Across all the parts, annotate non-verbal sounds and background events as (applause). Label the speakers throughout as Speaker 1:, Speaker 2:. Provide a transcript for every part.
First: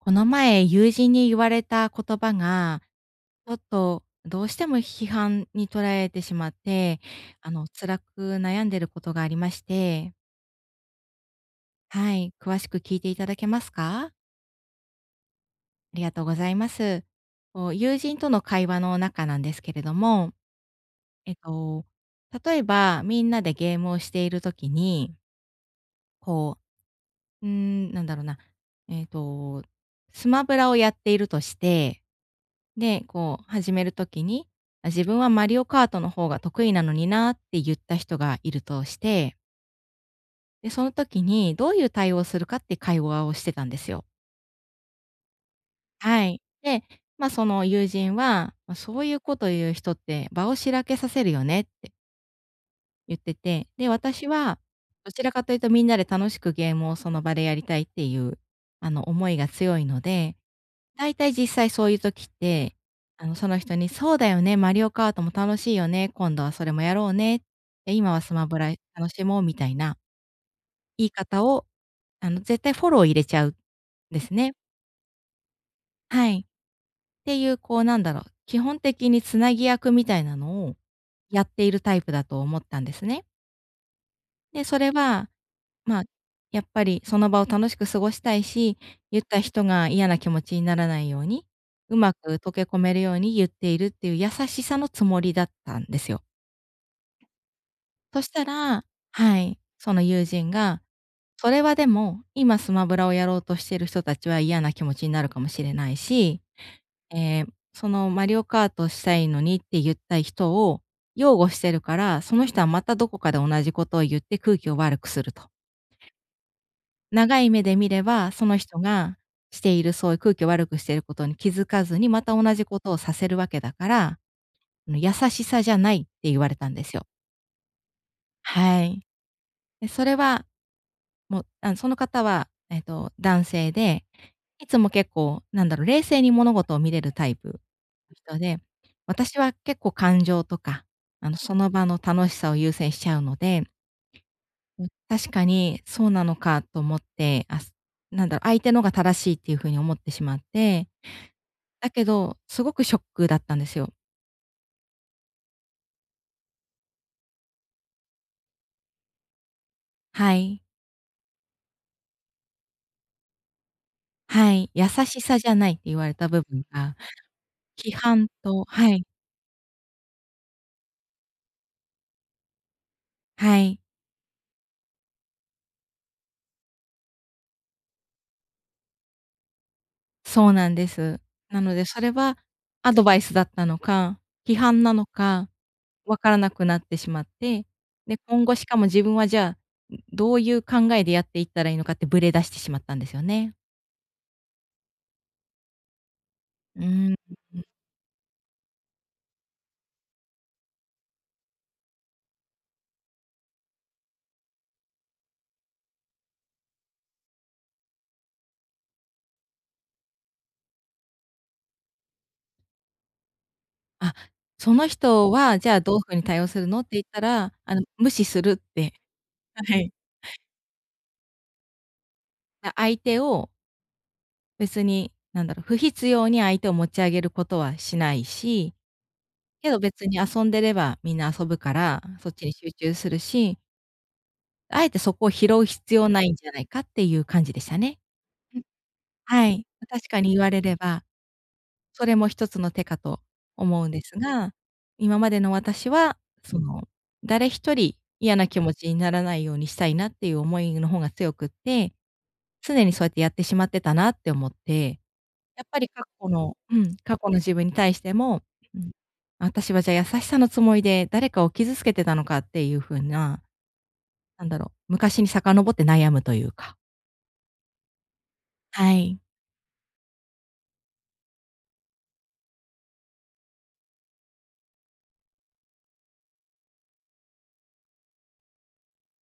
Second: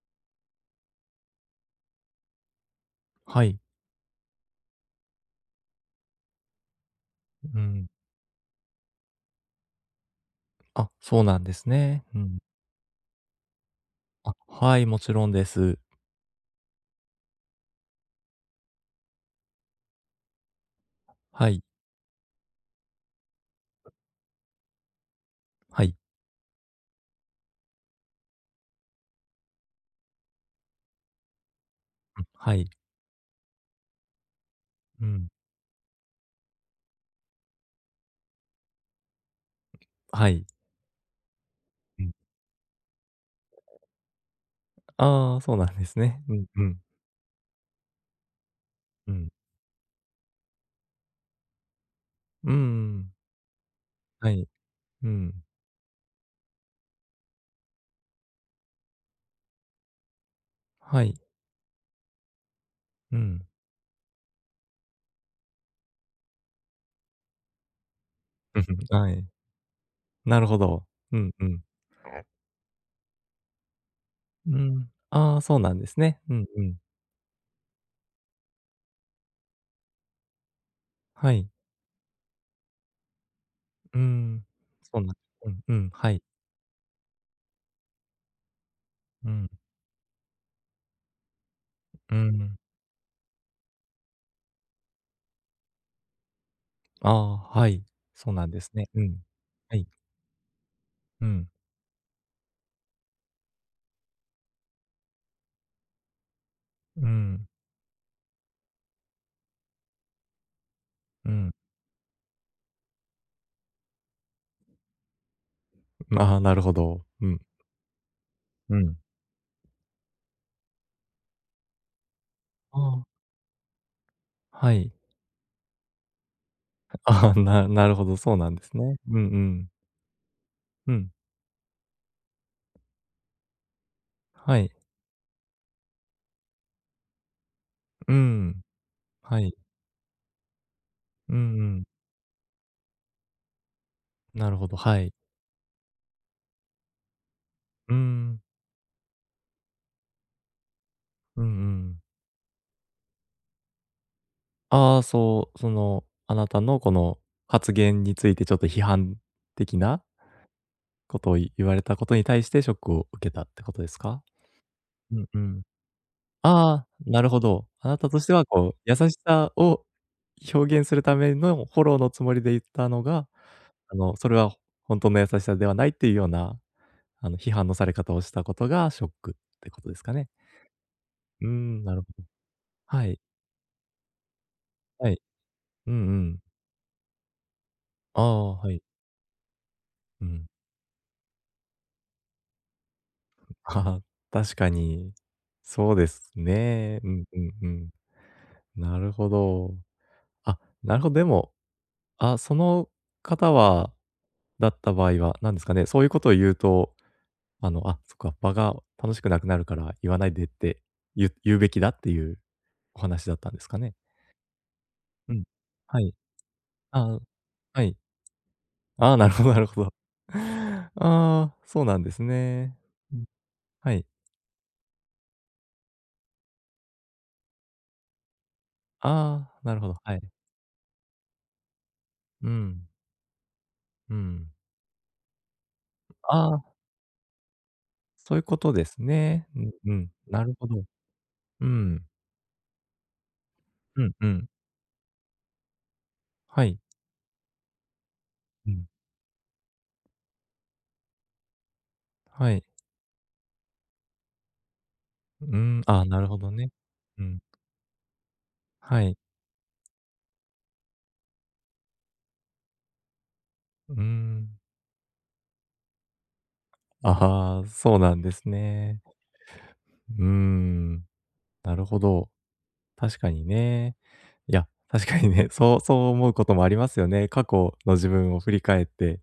Speaker 1: この前、友人に言われた言葉が、
Speaker 2: は
Speaker 1: ちょ
Speaker 2: い。
Speaker 1: っとどうしても批判に捉えてしまって、
Speaker 2: うん。
Speaker 1: 辛く悩んでることがありまして、
Speaker 2: あ、そうなんですね。
Speaker 1: は
Speaker 2: う
Speaker 1: い、
Speaker 2: ん。
Speaker 1: 詳しく聞いていただけますか？
Speaker 2: あ、はい、もちろんです。
Speaker 1: ありがとうございます。こう友人との会話の中なんですけれども、えっ
Speaker 2: はい。
Speaker 1: と、例えば、みんなでゲームをしているときに、
Speaker 2: はい。
Speaker 1: こう、なんだろうな、えっと、スマブラをやっているとして、
Speaker 2: はい。
Speaker 1: で、こう始める時に、あ、自
Speaker 2: う
Speaker 1: 分
Speaker 2: ん。
Speaker 1: はマリオカートの方が得意なのになって言った人がいるとして、
Speaker 2: はい。
Speaker 1: で、その時にどういう
Speaker 2: うん。
Speaker 1: 対応をするかって会話をしてたんですよ。
Speaker 2: ああ、そうなんですね。
Speaker 1: は
Speaker 2: う
Speaker 1: い。
Speaker 2: んうん。
Speaker 1: で、ま、その友人は、ま、そう
Speaker 2: う
Speaker 1: いう
Speaker 2: ん。
Speaker 1: こと言う人って場をしらけさせるよねって
Speaker 2: うーん。
Speaker 1: 言ってて、で、私
Speaker 2: はい。
Speaker 1: は
Speaker 2: う
Speaker 1: どちら
Speaker 2: ん。
Speaker 1: かというとみんなで楽しくゲームをその場でやりたいっていう、思いが強いので、
Speaker 2: は
Speaker 1: 大
Speaker 2: い。
Speaker 1: 体実際そういう時って、
Speaker 2: うん。
Speaker 1: その人に「そうだよね、マリオカートも楽しいよね、今度はそれもやろうね、で、今はスマ
Speaker 2: う
Speaker 1: ブ
Speaker 2: ん
Speaker 1: ラ
Speaker 2: うん、
Speaker 1: 楽
Speaker 2: は
Speaker 1: し
Speaker 2: い。
Speaker 1: もう」みたいな
Speaker 2: なるほど。
Speaker 1: 言い
Speaker 2: うん
Speaker 1: 方
Speaker 2: うん。
Speaker 1: を、絶対フォロー入れちゃうんですね。
Speaker 2: うん。ああ、そうなんですね。
Speaker 1: は
Speaker 2: う
Speaker 1: い。っ
Speaker 2: んうん。
Speaker 1: ていう、こう、なんだろう、基本的につなぎ役みたいなのを
Speaker 2: は
Speaker 1: や
Speaker 2: い。
Speaker 1: っているタイプだと思ったんですね。
Speaker 2: うん。
Speaker 1: で、それ
Speaker 2: そうなん
Speaker 1: は
Speaker 2: うんうん。
Speaker 1: まあ、
Speaker 2: はい。
Speaker 1: やっぱりその場を楽しく過ごしたいし、言っ
Speaker 2: う
Speaker 1: た
Speaker 2: ん。
Speaker 1: 人が嫌な気持ちにならないように、うま
Speaker 2: う
Speaker 1: く溶
Speaker 2: ん。
Speaker 1: け込めるように言っているっていう優しさのつもりだったんですよ。
Speaker 2: ああ、はい。
Speaker 1: そし
Speaker 2: そう
Speaker 1: た
Speaker 2: なんですね。
Speaker 1: ら
Speaker 2: うん。
Speaker 1: はい、
Speaker 2: はい。
Speaker 1: その友人が、
Speaker 2: うん。
Speaker 1: 「それはでも、今スマブラをやろうとしてる人たちは嫌な気持ちになるかもしれないし、
Speaker 2: う
Speaker 1: え
Speaker 2: ん。
Speaker 1: ーそのマリオカートしたいのにって言った人を
Speaker 2: う
Speaker 1: 擁護
Speaker 2: ん。
Speaker 1: してるから、その人はまたどこかで同じことを言って空気を悪くする」と。
Speaker 2: ああ、なるほど。うん。
Speaker 1: 長い目で見れば、その
Speaker 2: う
Speaker 1: 人
Speaker 2: ん。
Speaker 1: がしているそういう空気を悪くしていることに気づかずに、また同じ
Speaker 2: あ
Speaker 1: ことを
Speaker 2: あ、
Speaker 1: させるわけだから、あ
Speaker 2: はい。
Speaker 1: の優しさじゃないって言われたんです
Speaker 2: (laughs)
Speaker 1: よ。
Speaker 2: ああ、なるほど、そうなんです
Speaker 1: は
Speaker 2: ね。
Speaker 1: い。
Speaker 2: うんうん。
Speaker 1: で、それは、
Speaker 2: うん。
Speaker 1: もう、その方は、男性で、
Speaker 2: は
Speaker 1: い
Speaker 2: い。
Speaker 1: つも結構、なんだろう、冷静に物事を見れるタイプの
Speaker 2: う
Speaker 1: 人で、
Speaker 2: ん。
Speaker 1: 私
Speaker 2: はい。
Speaker 1: は結構感情とか、
Speaker 2: うん
Speaker 1: そ
Speaker 2: う
Speaker 1: の
Speaker 2: ん。
Speaker 1: 場の楽しさを優先しちゃうので、
Speaker 2: なるほど、
Speaker 1: うん、
Speaker 2: はい。
Speaker 1: 確かにそうなのかと思って、
Speaker 2: う
Speaker 1: なんだ
Speaker 2: ん。
Speaker 1: ろう、相手のが正しいっていう風に思ってしまって、
Speaker 2: うんう
Speaker 1: だ
Speaker 2: ん。
Speaker 1: けど、すごくショックだったんですよ。
Speaker 2: ああ、そう、その、あなたのこの発言についてちょっと批判的な
Speaker 1: はい、
Speaker 2: ことを言われたことに対してショックを受けたってことですか？
Speaker 1: はい、優
Speaker 2: う
Speaker 1: し
Speaker 2: んう
Speaker 1: さじゃ
Speaker 2: ん。
Speaker 1: ないって言われた部分
Speaker 2: ああ、
Speaker 1: が、
Speaker 2: なるほど。あ
Speaker 1: 批
Speaker 2: なたとし
Speaker 1: 判
Speaker 2: ては
Speaker 1: と、
Speaker 2: こう、
Speaker 1: は
Speaker 2: 優
Speaker 1: い、
Speaker 2: しさを表現するためのフォローのつもりで言ったのが、
Speaker 1: はい、
Speaker 2: あの、それはほんとの優しさではないっていうような、あの、批判のされ方をしたことがショックってことですかね。
Speaker 1: そうなんです。
Speaker 2: うー
Speaker 1: なの
Speaker 2: ん、
Speaker 1: で
Speaker 2: な
Speaker 1: そ
Speaker 2: るほ
Speaker 1: れはアド
Speaker 2: は
Speaker 1: バ
Speaker 2: い、
Speaker 1: イスだったのか、批判なの
Speaker 2: はい。
Speaker 1: か、
Speaker 2: うんう
Speaker 1: わか
Speaker 2: ん。
Speaker 1: らなくなってしまって、で、
Speaker 2: あ
Speaker 1: 今後
Speaker 2: あ、
Speaker 1: し
Speaker 2: は
Speaker 1: か
Speaker 2: い。
Speaker 1: も自分はじゃあ、
Speaker 2: う
Speaker 1: どう
Speaker 2: ん。
Speaker 1: いう考えでやっていったらいいのかってブレ出してしまったんですよね。
Speaker 2: ああ、(laughs) 確かに。そうです
Speaker 1: う
Speaker 2: ね。う
Speaker 1: ーん。
Speaker 2: んうんうん。なるほど。あ、なるほど、でも、あ、その方はだった場合は、なんですかね、そういうことを言うと、あの、あ、そっか、場が楽しくなくなるから言わないでって言うべきだっていうお話だったんですかね？
Speaker 1: あ、その人
Speaker 2: うん。
Speaker 1: は、じゃあ、ど
Speaker 2: は
Speaker 1: う
Speaker 2: い。
Speaker 1: 風にう風に対応するのって言っ
Speaker 2: ああ、
Speaker 1: たら、あ
Speaker 2: は
Speaker 1: の、
Speaker 2: い。
Speaker 1: 無視するって。
Speaker 2: ああ、なるほど、なる
Speaker 1: は
Speaker 2: ほ
Speaker 1: い。
Speaker 2: ど。(laughs) ああ、そうなんですね。
Speaker 1: 相
Speaker 2: う
Speaker 1: 手
Speaker 2: ん、
Speaker 1: を
Speaker 2: はい。
Speaker 1: 別に、なんだろう、不必要に相手を持ち上げることはしないし、
Speaker 2: ああ、
Speaker 1: け
Speaker 2: な
Speaker 1: ど
Speaker 2: るほど、
Speaker 1: 別
Speaker 2: は
Speaker 1: に
Speaker 2: い。
Speaker 1: 遊んでればみんな遊ぶから、そっち
Speaker 2: う
Speaker 1: に集
Speaker 2: ん、
Speaker 1: 中するし、
Speaker 2: うん。
Speaker 1: あえてそこを拾う必要ないん
Speaker 2: あ
Speaker 1: じゃな
Speaker 2: あ、
Speaker 1: いかっていう感じでしたね。
Speaker 2: そういうこ
Speaker 1: うん。
Speaker 2: とですね。
Speaker 1: は
Speaker 2: う
Speaker 1: い。
Speaker 2: ん
Speaker 1: ま、
Speaker 2: う
Speaker 1: 確
Speaker 2: ん、
Speaker 1: かに言
Speaker 2: な
Speaker 1: わ
Speaker 2: る
Speaker 1: れ
Speaker 2: ほ
Speaker 1: れ
Speaker 2: ど。
Speaker 1: ば
Speaker 2: うん、
Speaker 1: それも一つの手かと思うんで
Speaker 2: うん
Speaker 1: す
Speaker 2: うん、
Speaker 1: が、今までの私は、そ
Speaker 2: はい。
Speaker 1: の、誰一人嫌な気
Speaker 2: う
Speaker 1: 持
Speaker 2: ん、
Speaker 1: ちにならないようにしたいなっていう思いの方が強くって、
Speaker 2: はい。
Speaker 1: 常にそうやってやってしまってたなって思って、
Speaker 2: うー
Speaker 1: やっぱ
Speaker 2: ん、
Speaker 1: り
Speaker 2: あ
Speaker 1: 過
Speaker 2: あ、なる
Speaker 1: 去
Speaker 2: ほど
Speaker 1: の
Speaker 2: ね。
Speaker 1: うん、過
Speaker 2: う
Speaker 1: 去の
Speaker 2: ん、
Speaker 1: 自分に対しても、うん、
Speaker 2: はい。
Speaker 1: 私はじゃあ優しさのつもりで誰かを傷つけてたのかっていう風な、
Speaker 2: うー
Speaker 1: なん
Speaker 2: ん。
Speaker 1: だろう、昔に遡って悩むというか。
Speaker 2: ああ、そうなんです
Speaker 1: は
Speaker 2: ね。
Speaker 1: い。
Speaker 2: うーん、なるほど。確かにね。いや、確かにね、そうそう思うこともありますよね。過去の自分を振り返って、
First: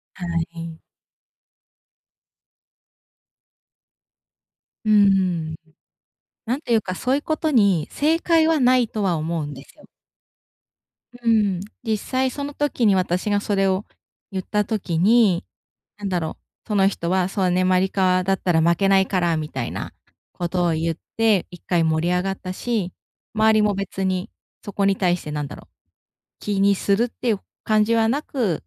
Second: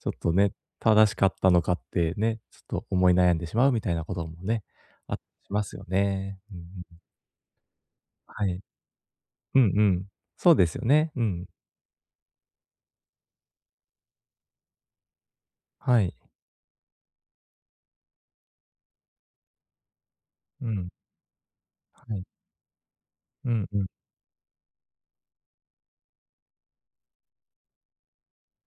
Speaker 2: ちょっと
Speaker 1: は
Speaker 2: ね、
Speaker 1: い。
Speaker 2: 正しかったのかってね、ちょっと思い悩んでしまうみたいなこともね、
Speaker 1: うんう
Speaker 2: あったりし
Speaker 1: ん。
Speaker 2: ますよね。う
Speaker 1: な
Speaker 2: んう
Speaker 1: んというか、
Speaker 2: ん。
Speaker 1: そういうことに正
Speaker 2: は
Speaker 1: 解
Speaker 2: い。
Speaker 1: はないとは思うん
Speaker 2: うん
Speaker 1: です
Speaker 2: う
Speaker 1: よ。
Speaker 2: ん。そうですよね。う
Speaker 1: う
Speaker 2: ん。
Speaker 1: ん、実際その時に私がそれを言った時に、
Speaker 2: は
Speaker 1: なん
Speaker 2: い。
Speaker 1: だろう、その人は「そうね、マリカだったら負けないから」みたいなこと
Speaker 2: う
Speaker 1: を
Speaker 2: ん、
Speaker 1: 言って、一回盛
Speaker 2: は
Speaker 1: り上
Speaker 2: い。
Speaker 1: がったし、
Speaker 2: う
Speaker 1: 周り
Speaker 2: ん
Speaker 1: も
Speaker 2: うん。
Speaker 1: 別にそこに対してなんだろう、気にするっていう感じはなく、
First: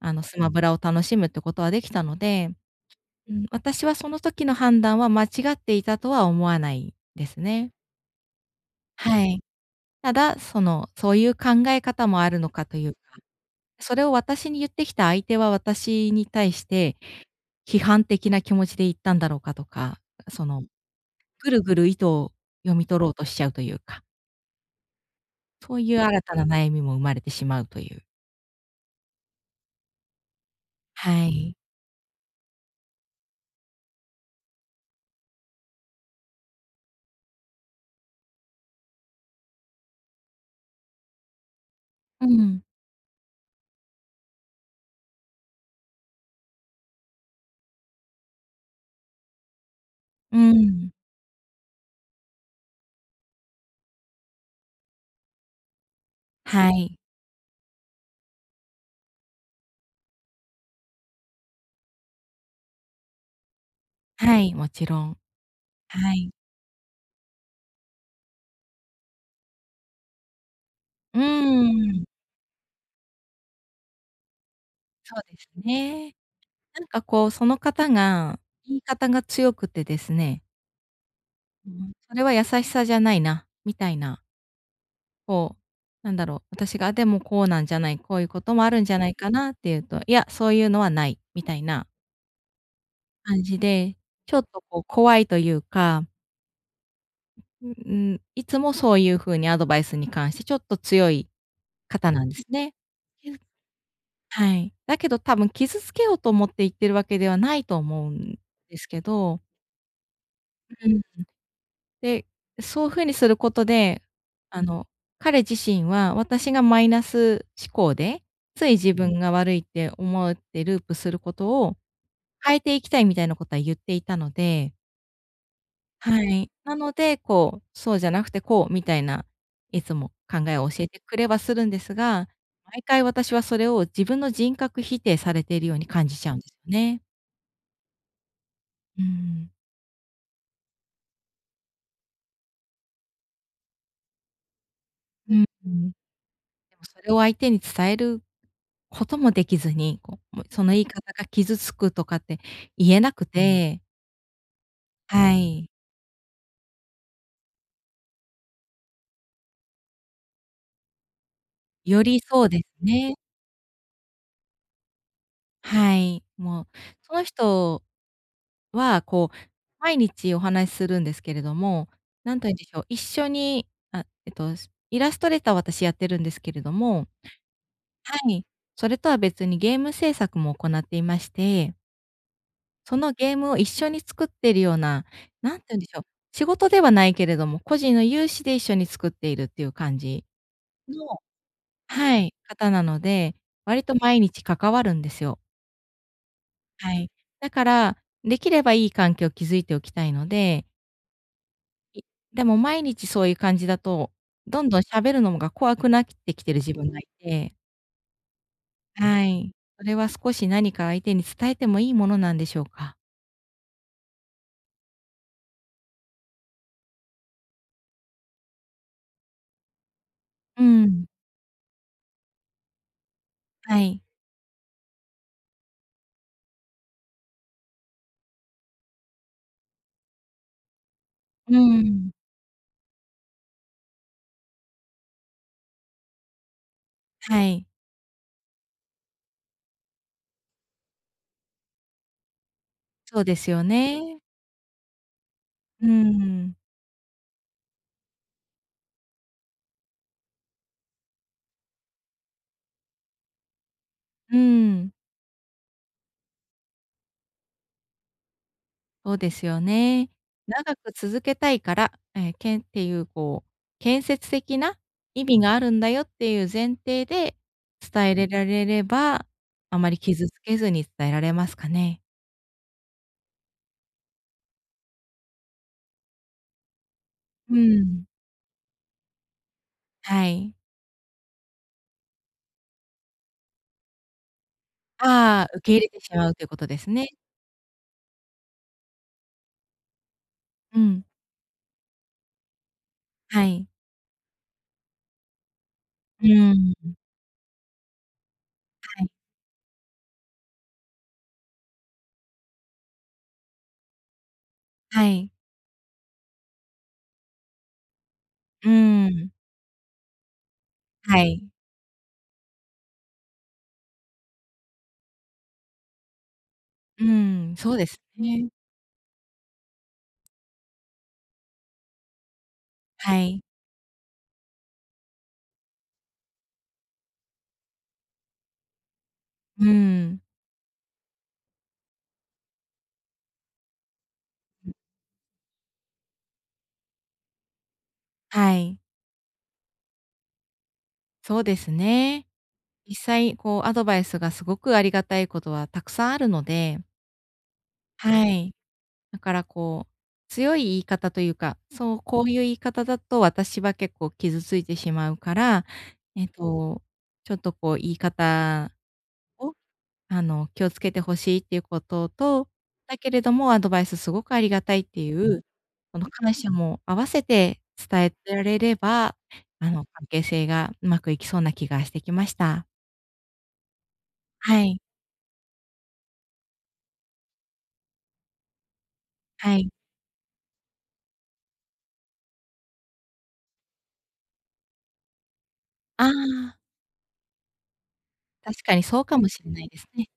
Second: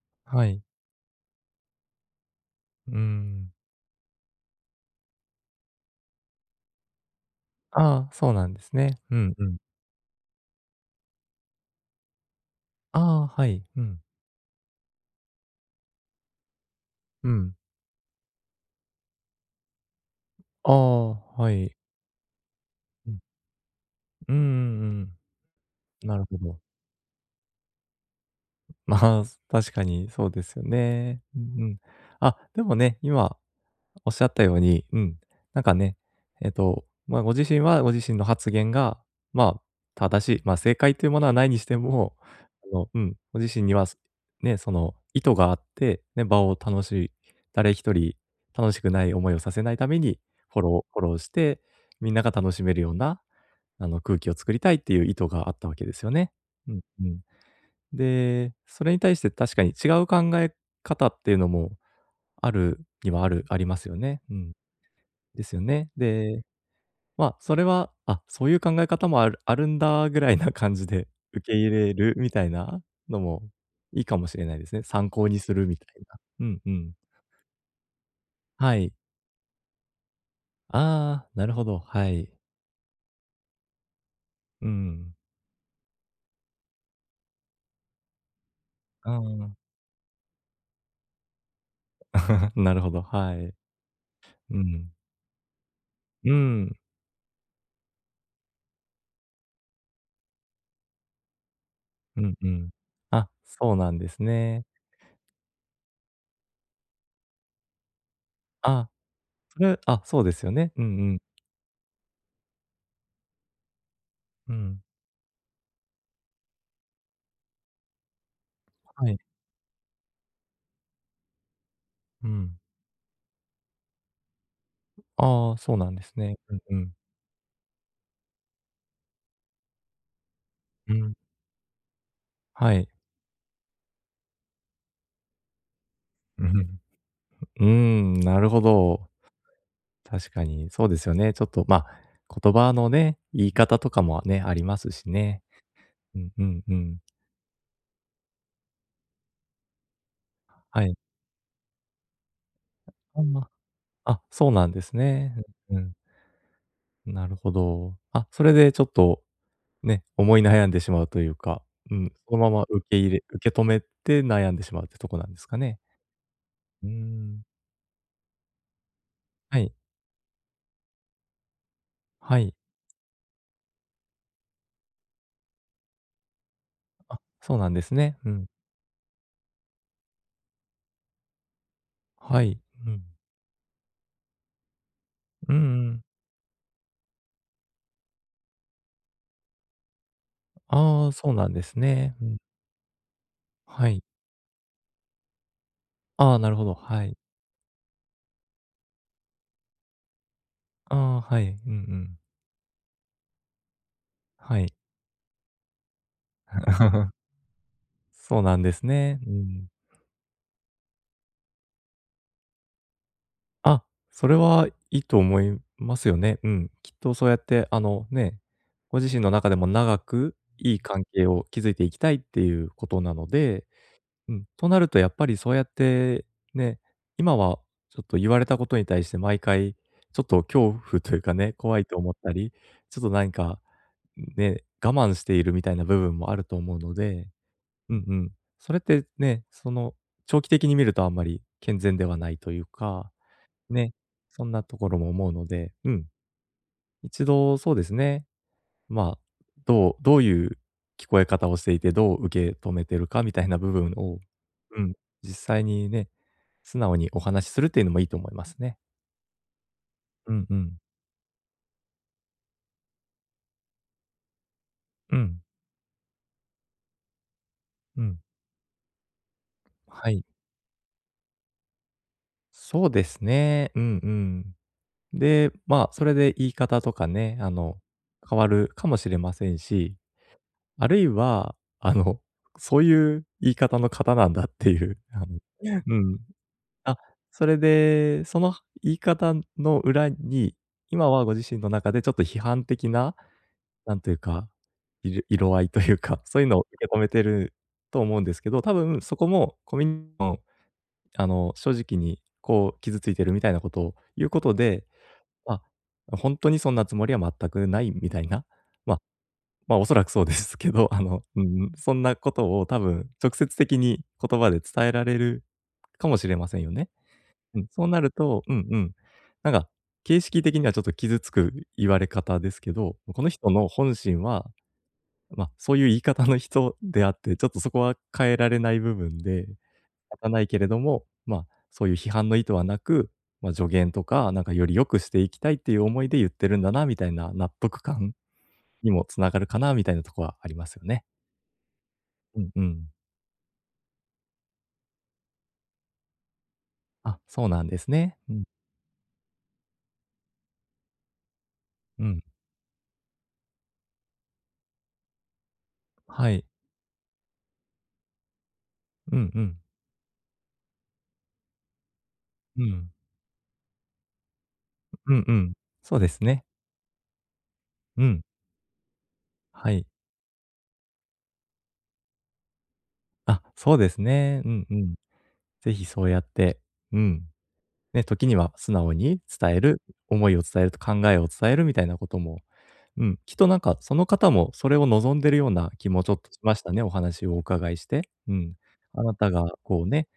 Speaker 1: ス
Speaker 2: は
Speaker 1: マブ
Speaker 2: い。
Speaker 1: ラを楽しむってことはできたので、
Speaker 2: う
Speaker 1: うん、
Speaker 2: ん。
Speaker 1: 私はその時の判断は間違っていたとは思わないですね。
Speaker 2: ああ、そうなんですね。う
Speaker 1: は
Speaker 2: ん
Speaker 1: い。
Speaker 2: うん。
Speaker 1: ただ、そういう考え方もあるのかという
Speaker 2: あ
Speaker 1: か、
Speaker 2: あ、はい。う
Speaker 1: そ
Speaker 2: ん。
Speaker 1: れを私に言ってきた相手は、私に対して、
Speaker 2: うん。
Speaker 1: 批判的な気持ちで言ったんだろうかとか、その、
Speaker 2: ああ、
Speaker 1: ぐ
Speaker 2: は
Speaker 1: る
Speaker 2: い。
Speaker 1: ぐる意図を読み取ろ
Speaker 2: う
Speaker 1: う
Speaker 2: ん。
Speaker 1: としちゃうというか、
Speaker 2: うんうん
Speaker 1: そういう
Speaker 2: うん。な
Speaker 1: 新
Speaker 2: る
Speaker 1: た
Speaker 2: ほ
Speaker 1: な
Speaker 2: ど。
Speaker 1: 悩みも生まれてしまうという。
Speaker 2: (laughs) まあ、確かにそうですよね。
Speaker 1: は
Speaker 2: う
Speaker 1: い。
Speaker 2: んうん。あ、でもね、今おっしゃったように、うん、なんかね、まあ、ご自身はご自身の発言が、まあ、正しい、まあ、正解というものはないにしても、
Speaker 1: うん。
Speaker 2: あの、うん、ご自身には、ね、その意図があって、ね、場を楽しい、誰一人楽しくない思いをさせないために、
Speaker 1: う
Speaker 2: フォロ
Speaker 1: ん。
Speaker 2: ーフォローして、みんなが楽しめるような、あの、空気を作りたいっていう意図があったわけですよね。
Speaker 1: は
Speaker 2: うん
Speaker 1: い。
Speaker 2: うん。で、それに対して確かに違う考え方っていうのもあるにはありますよね。う
Speaker 1: は
Speaker 2: ん、
Speaker 1: い、もちろん。
Speaker 2: ですよね。
Speaker 1: はい。
Speaker 2: で、まあ、それは、あ、そういう考え方もあるんだぐらいな感じで
Speaker 1: うー
Speaker 2: 受け入れ
Speaker 1: ん、
Speaker 2: るみたいなのもいいかもしれないですね。参
Speaker 1: そう
Speaker 2: 考
Speaker 1: で
Speaker 2: に
Speaker 1: す
Speaker 2: するみたい
Speaker 1: ね。
Speaker 2: な。うんう
Speaker 1: なん
Speaker 2: ん。
Speaker 1: かこう、その方が、
Speaker 2: は
Speaker 1: 言い
Speaker 2: い。
Speaker 1: 方が強くてですね、
Speaker 2: ああ、なるほ
Speaker 1: う
Speaker 2: ど、
Speaker 1: ん、
Speaker 2: は
Speaker 1: それ
Speaker 2: い。
Speaker 1: は優しさじゃないな、みたいな、
Speaker 2: うん。
Speaker 1: こう、なんだろう、私が「でもこうなんじゃない、こういうこともあるんじゃな
Speaker 2: あ
Speaker 1: いかな」っ
Speaker 2: あ、
Speaker 1: ていうと「いや、そういうのはない」みたいな
Speaker 2: (laughs) なるほど、は
Speaker 1: 感
Speaker 2: い。
Speaker 1: じで、ちょっ
Speaker 2: う
Speaker 1: とこう
Speaker 2: ん。
Speaker 1: 怖いというか、
Speaker 2: うん。
Speaker 1: うん、いつもそういう風にアドバイスに関してちょっと強い方
Speaker 2: う
Speaker 1: なん
Speaker 2: ん
Speaker 1: です
Speaker 2: うん。
Speaker 1: ね。
Speaker 2: あ、
Speaker 1: きず
Speaker 2: そうなんです
Speaker 1: は
Speaker 2: ね。
Speaker 1: い。だけど多分傷つけようと思って言ってるわけではないと思うんです
Speaker 2: あ、
Speaker 1: けど、
Speaker 2: それあ、そうですよね。うんうん。
Speaker 1: で、そういう風にすることで、
Speaker 2: う
Speaker 1: あ
Speaker 2: ん。
Speaker 1: の、彼自身は私がマイナス思考で、つい自
Speaker 2: はい。
Speaker 1: 分が悪いって思ってループすることを
Speaker 2: う
Speaker 1: 変
Speaker 2: ん。
Speaker 1: えていきたいみたいなことは言っていたので、
Speaker 2: ああ、そうなんです
Speaker 1: は
Speaker 2: ね。
Speaker 1: い。
Speaker 2: うんう
Speaker 1: な
Speaker 2: ん。
Speaker 1: ので、こう、そうじゃなくてこうみたいな、いつも考えを教え
Speaker 2: う
Speaker 1: て
Speaker 2: ん。
Speaker 1: くれはするんですが、
Speaker 2: は
Speaker 1: 毎
Speaker 2: い。
Speaker 1: 回私はそれを自分の人格否定されているように感じちゃうんですよね。
Speaker 2: (laughs) うーん、なるほ
Speaker 1: う
Speaker 2: ど。
Speaker 1: ん。
Speaker 2: 確かにそうですよね。ちょっと、まあ、言葉のね、言い方とかもね、ありますし
Speaker 1: う
Speaker 2: ね。
Speaker 1: んうん。で
Speaker 2: うんうんう
Speaker 1: も
Speaker 2: ん。
Speaker 1: それを相手に伝えることもできずに、こう、もうその言
Speaker 2: は
Speaker 1: い
Speaker 2: い。
Speaker 1: 方が傷つくとかって言えな
Speaker 2: あ、
Speaker 1: く
Speaker 2: ま、
Speaker 1: て、
Speaker 2: あ、そうなんです
Speaker 1: は
Speaker 2: ね。
Speaker 1: い。
Speaker 2: うん、うん。なるほど。あ、それでちょっとね、思い悩んでしまうというか、う
Speaker 1: よ
Speaker 2: ん、
Speaker 1: り
Speaker 2: その
Speaker 1: そう
Speaker 2: ま
Speaker 1: で
Speaker 2: ま
Speaker 1: す
Speaker 2: 受け入
Speaker 1: ね。
Speaker 2: れ受け止めて悩んでしまうってとこなんですかね。
Speaker 1: はい。もう、
Speaker 2: うー
Speaker 1: その
Speaker 2: ん。
Speaker 1: 人はこう、
Speaker 2: はい、
Speaker 1: 毎日お話しするんですけれども、な
Speaker 2: は
Speaker 1: んと言
Speaker 2: い。
Speaker 1: うんでしょう、一緒に、あ、イラストレーターを私やってるんですけれども、
Speaker 2: あ、そうなんです
Speaker 1: は
Speaker 2: ね。う
Speaker 1: い。
Speaker 2: ん。
Speaker 1: それとは別にゲーム制作も行っていまして、
Speaker 2: はい。う
Speaker 1: そ
Speaker 2: ん。
Speaker 1: のゲームを一緒に作ってるような、
Speaker 2: うん
Speaker 1: なん
Speaker 2: う
Speaker 1: て言うんでし
Speaker 2: ん。
Speaker 1: ょう、仕事ではないけれども、個人の有志で一緒に作っているっていう感じ
Speaker 2: あ
Speaker 1: の、
Speaker 2: あ、そうなんですね。
Speaker 1: は
Speaker 2: う
Speaker 1: い、
Speaker 2: ん。
Speaker 1: 方なので、割
Speaker 2: は
Speaker 1: と
Speaker 2: い。
Speaker 1: 毎日関わるんですよ。
Speaker 2: ああ、なるほど、
Speaker 1: は
Speaker 2: は
Speaker 1: い。
Speaker 2: い。
Speaker 1: だから、できればいい関係を築いておきたいので、
Speaker 2: ああ、はい。うんう
Speaker 1: い
Speaker 2: ん。
Speaker 1: でも毎日そういう感じだと、
Speaker 2: は
Speaker 1: どん
Speaker 2: い。
Speaker 1: どん喋るのが怖くなってきてる自分がい
Speaker 2: (laughs)
Speaker 1: て、
Speaker 2: そうなんですね。
Speaker 1: は
Speaker 2: う
Speaker 1: い。
Speaker 2: ん。
Speaker 1: それは少し何か相手に伝えてもいいものなんでしょうか？
Speaker 2: あ、それはいいと思いますよね。うん。きっとそうやって、あの、ね、ご自身の中でも長く
Speaker 1: う
Speaker 2: いい関
Speaker 1: ん。
Speaker 2: 係を築いていきたいっていうことなので、
Speaker 1: はい。
Speaker 2: うん。となるとやっぱりそうやって、ね、今はちょっと言われたことに対して毎回、ちょっと恐怖というかね、
Speaker 1: う
Speaker 2: 怖いと思
Speaker 1: ん。
Speaker 2: ったり、ちょっと何かね、我慢しているみたいな部分もあると思うので、
Speaker 1: はい。
Speaker 2: うんうん。それってね、その、長期的に見るとあんまり健全ではないというか、
Speaker 1: そうですよ
Speaker 2: ね、
Speaker 1: ね。
Speaker 2: そんなところも思うので、
Speaker 1: う
Speaker 2: うん、
Speaker 1: ん。
Speaker 2: 一度そうですね、まあ、どういう聞こえ方をしていて、どう受け止めてるかみたいな部分を、
Speaker 1: う
Speaker 2: う
Speaker 1: ん。
Speaker 2: ん、実際にね、素直にお話しするっていうのもいいと思いますね。
Speaker 1: そうですよね。
Speaker 2: うんうん。
Speaker 1: 長く続けたいから、ええ、けんっていうこう、建設的な
Speaker 2: う
Speaker 1: 意味
Speaker 2: ん、
Speaker 1: があるんだよっていう前提で
Speaker 2: う
Speaker 1: 伝え
Speaker 2: ん。
Speaker 1: れられれば、あまり
Speaker 2: はい。
Speaker 1: 傷つけずに伝えられますかね。
Speaker 2: そうですね。うんうん。で、まあ、それで言い方とかね、あ
Speaker 1: う
Speaker 2: の、
Speaker 1: ん。
Speaker 2: 変わるかもしれませんし、
Speaker 1: はい。
Speaker 2: あるいは、あの、そういう言い方の方なんだっていう、(laughs) あの、
Speaker 1: ああ、受け入れ
Speaker 2: う
Speaker 1: てし
Speaker 2: ん。
Speaker 1: まうということです
Speaker 2: あ、
Speaker 1: ね。
Speaker 2: それで、その言い方の裏に、
Speaker 1: うん。
Speaker 2: 今はご自身の中でちょっと批判的な、
Speaker 1: はい。
Speaker 2: なんというか、いる色合いというか、
Speaker 1: う
Speaker 2: そういうのを
Speaker 1: ん。
Speaker 2: 受け止めてると思うんですけど、多分
Speaker 1: はい。
Speaker 2: そこもコミュニの、あの、正直にこう傷ついてるみたいなことを言うことで、
Speaker 1: はい。
Speaker 2: まあ、ほんとにそんなつもりは全くないみたいな、
Speaker 1: う
Speaker 2: まあ
Speaker 1: ん。
Speaker 2: まあ、おそらくそうですけど、(laughs) あ
Speaker 1: は
Speaker 2: の、う
Speaker 1: い。
Speaker 2: ん、そんなことを多分直接的に言葉で伝えられるかもしれませんよね。
Speaker 1: うん、
Speaker 2: うん、
Speaker 1: そう
Speaker 2: そ
Speaker 1: で
Speaker 2: うな
Speaker 1: す
Speaker 2: ると、
Speaker 1: ね。
Speaker 2: うんうん。なんか、形式的にはちょっと傷つく言われ方ですけど、
Speaker 1: は
Speaker 2: この
Speaker 1: い。
Speaker 2: 人の本心は、ま、あ、そういう言い方の人であって、ちょっとそこは変えられない部分で、仕
Speaker 1: うん。
Speaker 2: 方ないけれども、ま、あ、そういう批判の意図はなく、ま、あ、助言とか、なんかより良くしていきたいっていう思いで言ってるんだなみたいな納得感
Speaker 1: はい。
Speaker 2: にもつながるかなみたいなとこはありますよね。
Speaker 1: そうですね。
Speaker 2: うんうん。
Speaker 1: 実際、こう、アドバイスがすごくありがたいことはたくさんあるので、
Speaker 2: あ、そうなんですね。
Speaker 1: は
Speaker 2: うん、
Speaker 1: い。だから、こう、強い言い方というか、そう、
Speaker 2: うん。
Speaker 1: こういう言い方だと私は結構傷ついてしまうから、えっ
Speaker 2: はい。
Speaker 1: と、ちょっとこう、言い方
Speaker 2: うんう
Speaker 1: を、
Speaker 2: ん。
Speaker 1: 気をつけてほしいっていうことと、
Speaker 2: うん。
Speaker 1: だけれども、アドバイスすごくありがたいってい
Speaker 2: うんう
Speaker 1: う、
Speaker 2: ん。そ
Speaker 1: こ
Speaker 2: う
Speaker 1: の
Speaker 2: です
Speaker 1: 感
Speaker 2: ね。
Speaker 1: 謝も合わせて伝
Speaker 2: う
Speaker 1: え
Speaker 2: ん。
Speaker 1: てられれば、
Speaker 2: はい。
Speaker 1: 関係性がうまくいきそうな気がしてきました。
Speaker 2: あ、そうですね。う
Speaker 1: は
Speaker 2: んう
Speaker 1: い。
Speaker 2: ん。ぜひそうやって、うん。ね、時には素直に伝
Speaker 1: は
Speaker 2: え
Speaker 1: い。
Speaker 2: る、思いを伝えると考えを伝えるみたいなことも、うん、きっとなんかその方もそれを望んでるような気も
Speaker 1: あ
Speaker 2: ちょっとしま
Speaker 1: あ、
Speaker 2: したね、お話をお伺いして。うん。
Speaker 1: 確かにそ
Speaker 2: あ
Speaker 1: う
Speaker 2: な
Speaker 1: かも
Speaker 2: た
Speaker 1: し
Speaker 2: が
Speaker 1: れないで
Speaker 2: こ
Speaker 1: す
Speaker 2: う
Speaker 1: ね。
Speaker 2: ね、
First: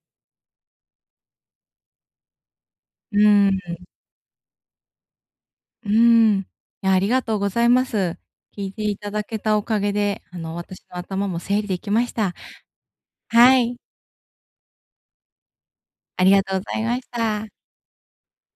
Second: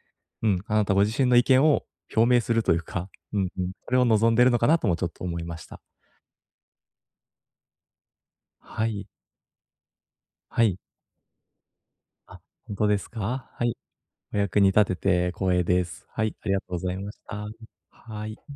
Speaker 2: うん、あなたご自身の意見を表明するというか、
Speaker 1: う
Speaker 2: うん
Speaker 1: ーん、
Speaker 2: うん、それを望んでるのかなともちょっと思いました。
Speaker 1: うーん。いや、ありがとうございます。聞いて
Speaker 2: は
Speaker 1: い
Speaker 2: い、
Speaker 1: ただけたおかげで、
Speaker 2: はい。
Speaker 1: 私の頭も整理できました。
Speaker 2: あ、本当ですか？
Speaker 1: は
Speaker 2: はい。
Speaker 1: い、
Speaker 2: お役に立てて光栄です。は
Speaker 1: あり
Speaker 2: い、
Speaker 1: が
Speaker 2: あり
Speaker 1: と
Speaker 2: が
Speaker 1: う
Speaker 2: とう
Speaker 1: ご
Speaker 2: ご
Speaker 1: ざい
Speaker 2: ざ
Speaker 1: ま
Speaker 2: い
Speaker 1: し
Speaker 2: ました。
Speaker 1: た。
Speaker 2: はい。